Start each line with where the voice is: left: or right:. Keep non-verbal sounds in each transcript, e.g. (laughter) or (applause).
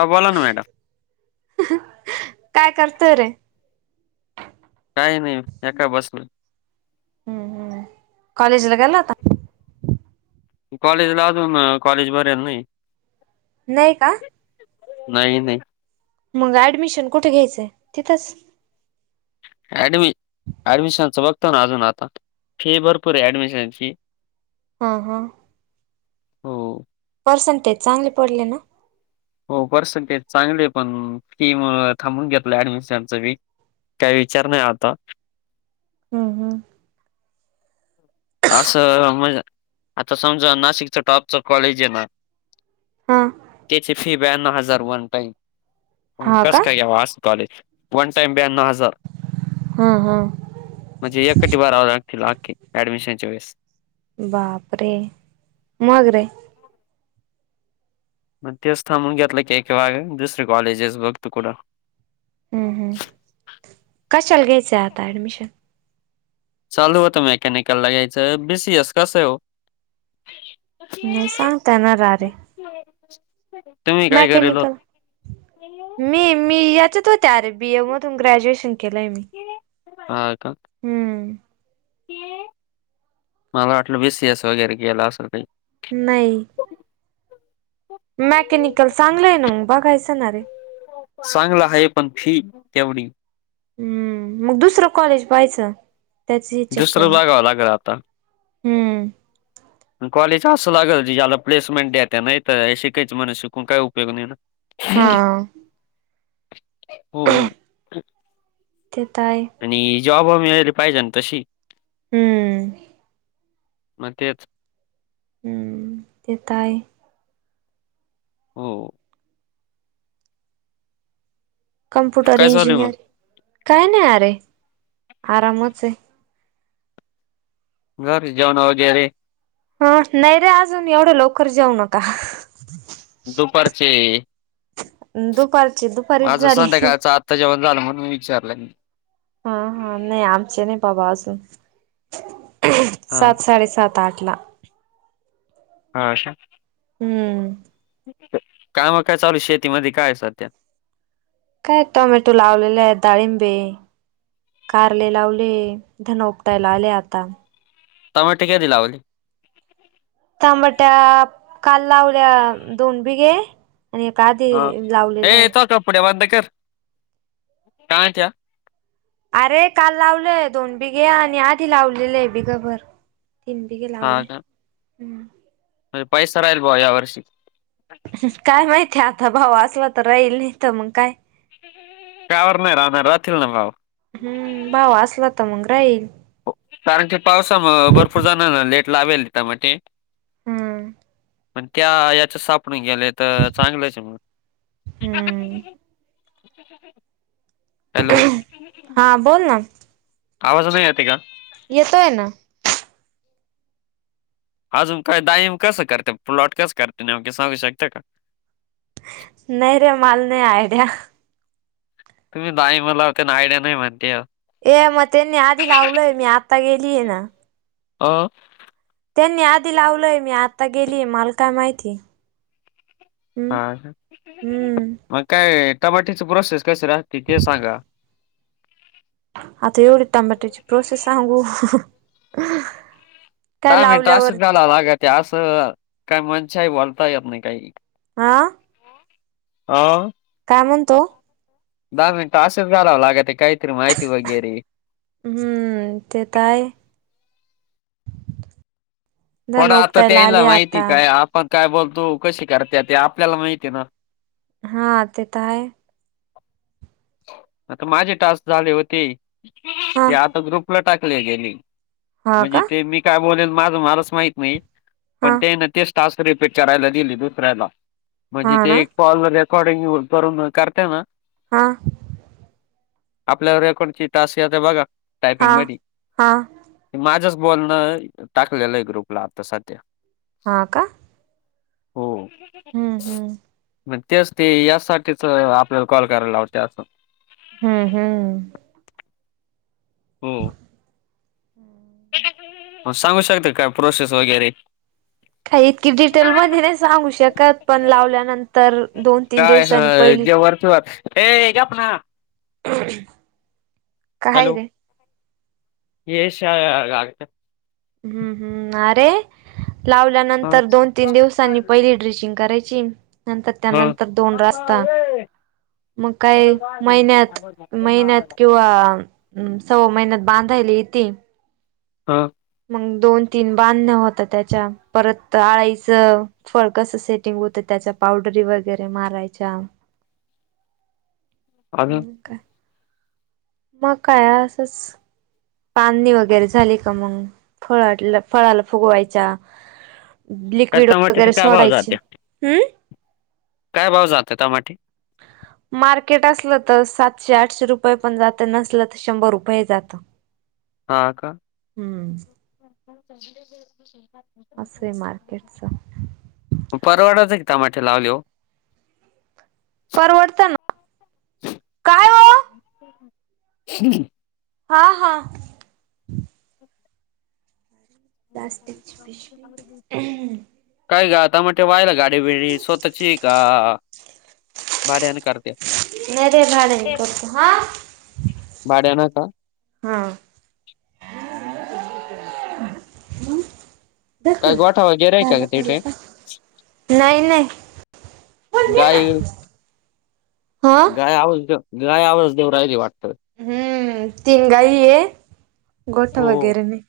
left: हो बोला ना मॅडम,
right: काय करतय रे
left: काही नाही हे काय बसलं.
right: हम्म हम्म कॉलेज ला गेलाता.
left: कॉलेजला अजून कॉलेज भरल नाही.
right: नाही का
left: नाही नाही
right: मग ऍडमिशन कुठे घ्यायचंय तिथंच.
left: ऍडमिशन ऍडमिशनचं बघतो ना अजून आता फी भरपूर आहे ऍडमिशन फी
right: हा हा
left: हो
right: पर्सेंटेज चांगले पडले ना?
left: हो पर्सेंटेज चांगले पण फी मुळे थांबून घेतला ऍडमिशनच मी काही विचार नाही आता
right: हम् हम
left: असं म्हज आता समजा नाशिकच टॉपच कॉलेज आहे ना
right: हा
left: त्याची फी ब्याननव हजार वन टाइम
right: हा का?
left: कस काय घ्यावा कॉलेज वन टाईम ब्याना हजार
right: हा हा
left: म्हणजे एक खट्टी भरावे लागतील ऍडमिशन च्या वेळेस
right: बापरे मग रे
left: म ते स्था म्हून घेतला कवाग दुसरे कॉलेजेस बघत कुड
right: हम्म हम्म कस चलगेच आता डमिशन
left: चालू होत मेकॅनिकल लगायचे बीसीएस कसे हो
right: नाही सांगताय ना र रे
left: हो
right: मॅकॅनिकल मी मी याच्यात होत अरे बीए मधून ग्रॅज्युएशन केलंय मी
left: हा का
right: हम्म
left: मला वाटलं बीसस वगैरे गेला असं काही
right: नाही मॅकॅनिकल चांगलं आहे ना मग बघायचं ना रे
left: चांगलं आहे पण फी तेवढ
right: हम्म मग दुसरं कॉलेज पहायचं
left: दुसर बागाव लाग रा आता
right: हम्म
left: कॉलेज असं लागेल जी ज्याला प्लेसमेंट द्या नाही तर शिकायच म्हण शिकून काय उपयोग नाही ना
right: हा
left: हो हो
right: तेेतय
left: आणि जॉबे पाहिजे ना तशी
right: हम्म
left: म तेच
right: तेेतय
left: हो
right: कम्प्युटर
left: काय चालू आहे
right: इंजिनिअर
left: मग?
right: काय नाही अरे आरामच आहे
left: घर जेवण वगैरे
right: ह नाही रे अजून एवढं लवकर जाऊ नका
left: दुपारचे
right: दुपारचे दुपारीच झाले
left: त्याच्याब झालं म्हण मी विचारलंय
right: हा हा नाही आमचे नाही बाबा अजून
left: हा
right: सात साडे सात आठ लाख
left: ह अशा
right: हम्म
left: काम काय चालू शेतीमध्ये काय सध्या
right: काय टमेटो लावलेलाय दाडीिम बी कारले लावले धन उपटायला आले आता
left: तम टिके दिला ब
right: तांबट्या काल लावल्या दोन बिघे आणि आधी लावलेलं आहे
left: कढ वाध कर काय त्या
right: अरे काल लावलंय दोन बिघे आणि आधी लावलेले आहे बिघंभर तीन बघे लावले हम्म
left: लय पाऊस नाही या वर्षी
right: काय माहिती आता भाऊ असला, तर राहील नाही तर मग काय?
left: (inaudible)
right: हम्म भाऊ असला तर मग राहील.
left: कारण की पावसामधे भरपूर जण लेट लावेल त्यामध्ये
right: हम्म
left: मण त्या याच्या सापणून गेले तर चांगलंच मग
right: हम्म.
left: हॅलो
right: हां बोल ना
left: आवाज नाही येते का
right: येतोय ना.
left: अजून काय टाईम कसं करता प्लॉट कस करता नेमक सांगू शकते का?
right: नाही रे मला नाही आयड्या
left: तुम्ही नाही मला का आयड्या नाही म्हणत्या.
right: ये मग त्यांनी आधी लावलय, मी आता गेली आहे ना.
left: हां
right: त्यांनी आधी लावलंय मी आता, गेलीय मला काय माहिती हम्म
left: हा,
right: हम्म.
left: मग काय टमाट्याची प्रोसेस कशी राहते ते सांगा?
right: आता एवढी टोमॅटोची प्रोसेस सांगू? काय
left: दहा मिनिटं
right: लावल्यावर
left: असेच घालावा लागत, असं काही मनशाही बोलता येत नाही काही.
right: हा
left: हां
right: काय म्हणतो?
left: दहा मिनट असेच घालावं लागत काहीतरी माहिती वगैरे
right: हम्म तेे तर आहे. धन
left: थोडं आता
right: उपटायला आले
left: केलं नाही की
right: आता
left: काय, आपण काय बोलतो कशी करत्या ते आपल्याला माहितीय ना.
right: हा ते तर आहे.
left: आता माझे टास्क झाले होते,
right: हा
left: की आता ग्रुपला टाकले गेले.
right: हा
left: म्हणजे
right: का
left: ते मी काय बोलेल माझं मलाच माहित नाही.
right: हा
left: पण ते ना तेच टास्क रिपीट करायला दिली की दुसऱ्याला
right: हा
left: म्हणजे
right: ना
left: ते कॉलवर रेकॉर्डिंग करून करत्या ना.
right: हा.
left: आपल्या रेकॉर्डची टास्क येते बघा टायपिंग
right: हा
left: मध्ये
right: हा
left: माझंच बोलणं टाकलेलं आहे, ग्रुपला आता साध्या.
right: हां का?
left: हो.
right: हम्म हम्म.
left: मग तेच ते यासाठीच तर आपल्याला कॉल करायला लावतात.
right: हम् हम्.
left: हो
right: हम्म
left: मग सांगू शकता का प्रोसेस वगैरे
right: काही इतकी डिटेल मध्ये नाही सांगू शकत, पण लावल्यानंतर दोन तीन दिवस
left: आ जेवायचं आता ए गप ना
right: हम काय रे
left: एशिगत (unintelligible)
right: हम्म हम्म अरे लावल्यानंतर
left: ह
right: दोन तीन दिवसांनी पहिली ड्रिचिंग करायची. नंतर त्यानंतर दोन रास्ता मग काय महिन्यात महिन्यात किंवा हम्म सव्वा महिन्यात बांधायला येते.
left: हां
right: मग दोन तीन बांधण होत त्याच्या परत आळीच फळ कसं सेटिंग होतं त्याच्यावर पावडरी वगैरे मारायच्या
left: (unintelligible)
right: हम् का मग काय असच, पाहनी वगैरे झाली का मग फळातल, फळाला फुगवायच्या
left: काय
right: लिक्विड
left: टमाट्याचे
right: वगैरे
left: काय भाव
right: सोडायचे.
left: जाते
right: हम्म
left: काय भाव जाते टमाटे
right: मार्केट असलं तर सातशे आठशे रुपये पण जात नसल तर शंभर रुपये जात (inaudible)
left: हा का
right: हम्म. असं आहे मार्केटच
left: मग परवडते की टमाटे लावल्यावर
right: परवडतं ना काय हो
left: हम्
right: हा हा प्लास्टिकची पिशवी
left: काय गता म ते वा्हायला गाडी बिडी स्वतःची का भाड्याने करते
right: नाही रे भाड्याने करतो
left: भाड्यान का
right: हा धर
left: काय
right: फुल.
left: गोठा वगैरे आहे
right: धागा
left: का
right: पडला
left: तीथे
right: नाही नाही. फुल घे ना.
left: गाई
right: हा
left: गाय आवाज गाय आवाज देउ राहिली वाटतं
right: हम्म तीन गायी ये गोठा
left: हो.
right: वगैरे नाही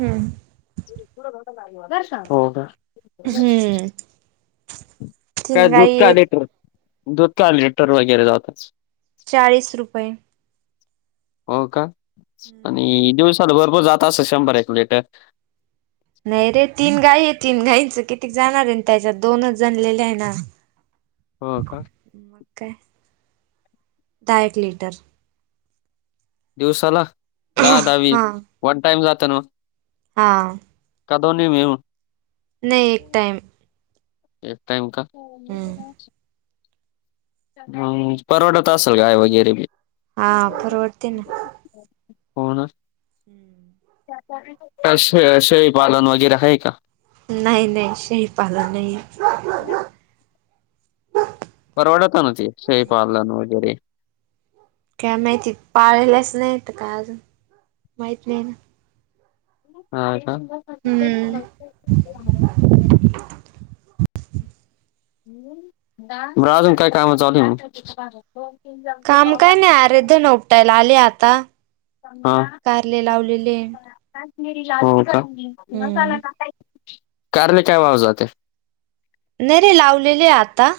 right: हम्म
left: (inaudible)
right: हम्म
left: काय
right: तीन
left: दूध
right: गाई
left: काय
right: आहेत
left: लीटर दूध काय लीटर वगैरे जात
right: चाळीस रुपये
left: हो का
right: हम्म.
left: आणि दिवसाला भरपूर जात असल शंभर एक लिटर
right: नाही रे तीन गाई आहे तीन गाईंचं कितीक जाणार आहे त्याच्यात दोनच जणलेले आहे ना
left: हो का
right: मग काय दहा एक लिटर
left: दिवसाला दहा दहावी
right: हा
left: वन टाईम जात ना
right: हा
left: का दोन्ही मिळून
right: नाही एक टाइम
left: एक टाइम का
right: हम्म
left: ह परवडत असल गाय वगैरे बी
right: हा परवडते ना
left: हो ना
right: हम्म
left: असे शेळीपालन वगैरे आहे का
right: नाही नाही शेळीपालन नाही
left: परवडत ना ते शेळीपालन वगैरे
right: काय माहिती पाळलाच नाहीत का अजून माहीत नाही ना
left: ह का
right: हम्म (unintelligible)
left: अजून काय काम चालू आहेत
right: काम काय नाही आरेध्य न उवटायला आले आता
left: हा.
right: कारले लावलेले हम्म
left: कारने काय वाव जाते
right: नाही रे लावलेले आहे आता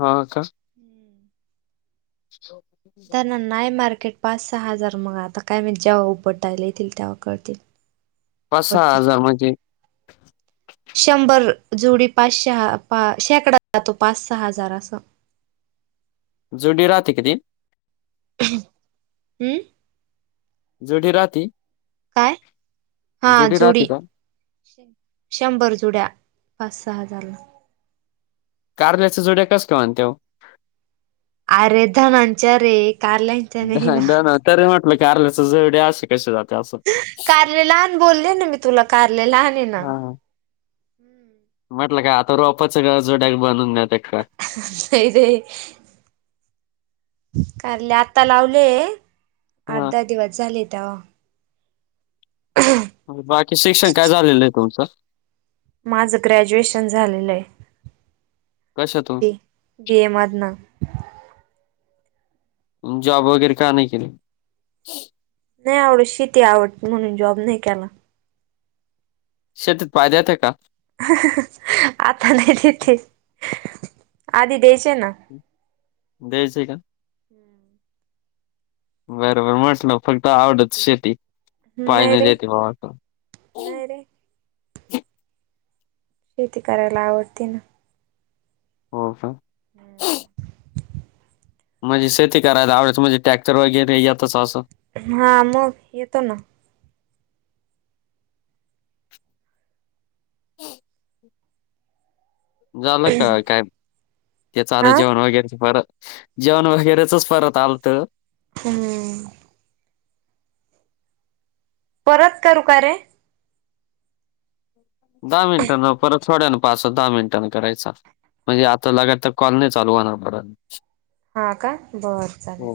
left: हा का
right: हम्म
left: (unintelligible)
right: दना नाही मार्केट पाच सहा हजार मग आता काय म्ह जेव्हा उपटायला येतील तेव्हा कळतील
left: पाच सहा
right: उपटतील.
left: हजार म्हणजे
right: शंभर जोडी पाचशहा पा शेकडा जातो पाच सहा हजार असं
left: जुडी राात क दिन
right: हम्म
left: जेढी राात
right: काय हा जुडी
left: राहते का?
right: शंभर जुड्या पाच सहा हजारला
left: कार्ल्याच्या जोड्या कस का म्हनते
right: अरेधनांच्या रे कालाय
left: द तरी म्हटलं की आरल्याच जवडे असे कशी जाते असं
right: कार्यालन बोलले निमित्त तुला कारले लान ना
left: हा. म्हटलं काय आता रोपाच गरजोड्याग बनवून घ्या
right: नाही ते काले आता लावले आठ
left: हा.
right: दहा दिवस झाले त्या
left: बाकी शिक्षण काय झालेलं आहे तुमचं
right: माझं ग्रॅज्युएशन झालेलं आहे
left: कशातून?
right: बी बीएमधन
left: जॉब वगैरे का नाही केले
right: नाही आवडत शेती आवड म्हणून जॉब नाही केला
left: शेतीत फायदा येते का
right: आता नाही देते आधी द्यायचे ना
left: द्यायचं आहे का बरोबर म्हटलं फक्त आवडत शेती पाय नाही देते बाबा
right: नाही रे शेती करायला आवडते ना
left: हो हो
right: हम्म
left: म्हणजे शेती करायला आवडत म्हणजे ट्रॅक्टर वगैरे याेतातच असं
right: हा मग येतो ना
left: झालं का काय ते चालं
right: हा
left: जेवण वगैरे पर जेवण वगैरेचच परत आलत
right: हम्म परत का रुकार रे
left: दहा मिनिटां न परत थोड्या ना पाच दहा मिनिटां करायचा म्हणजे आता लगत तर कॉलने चालू होणार बर
right: हा का बत चाले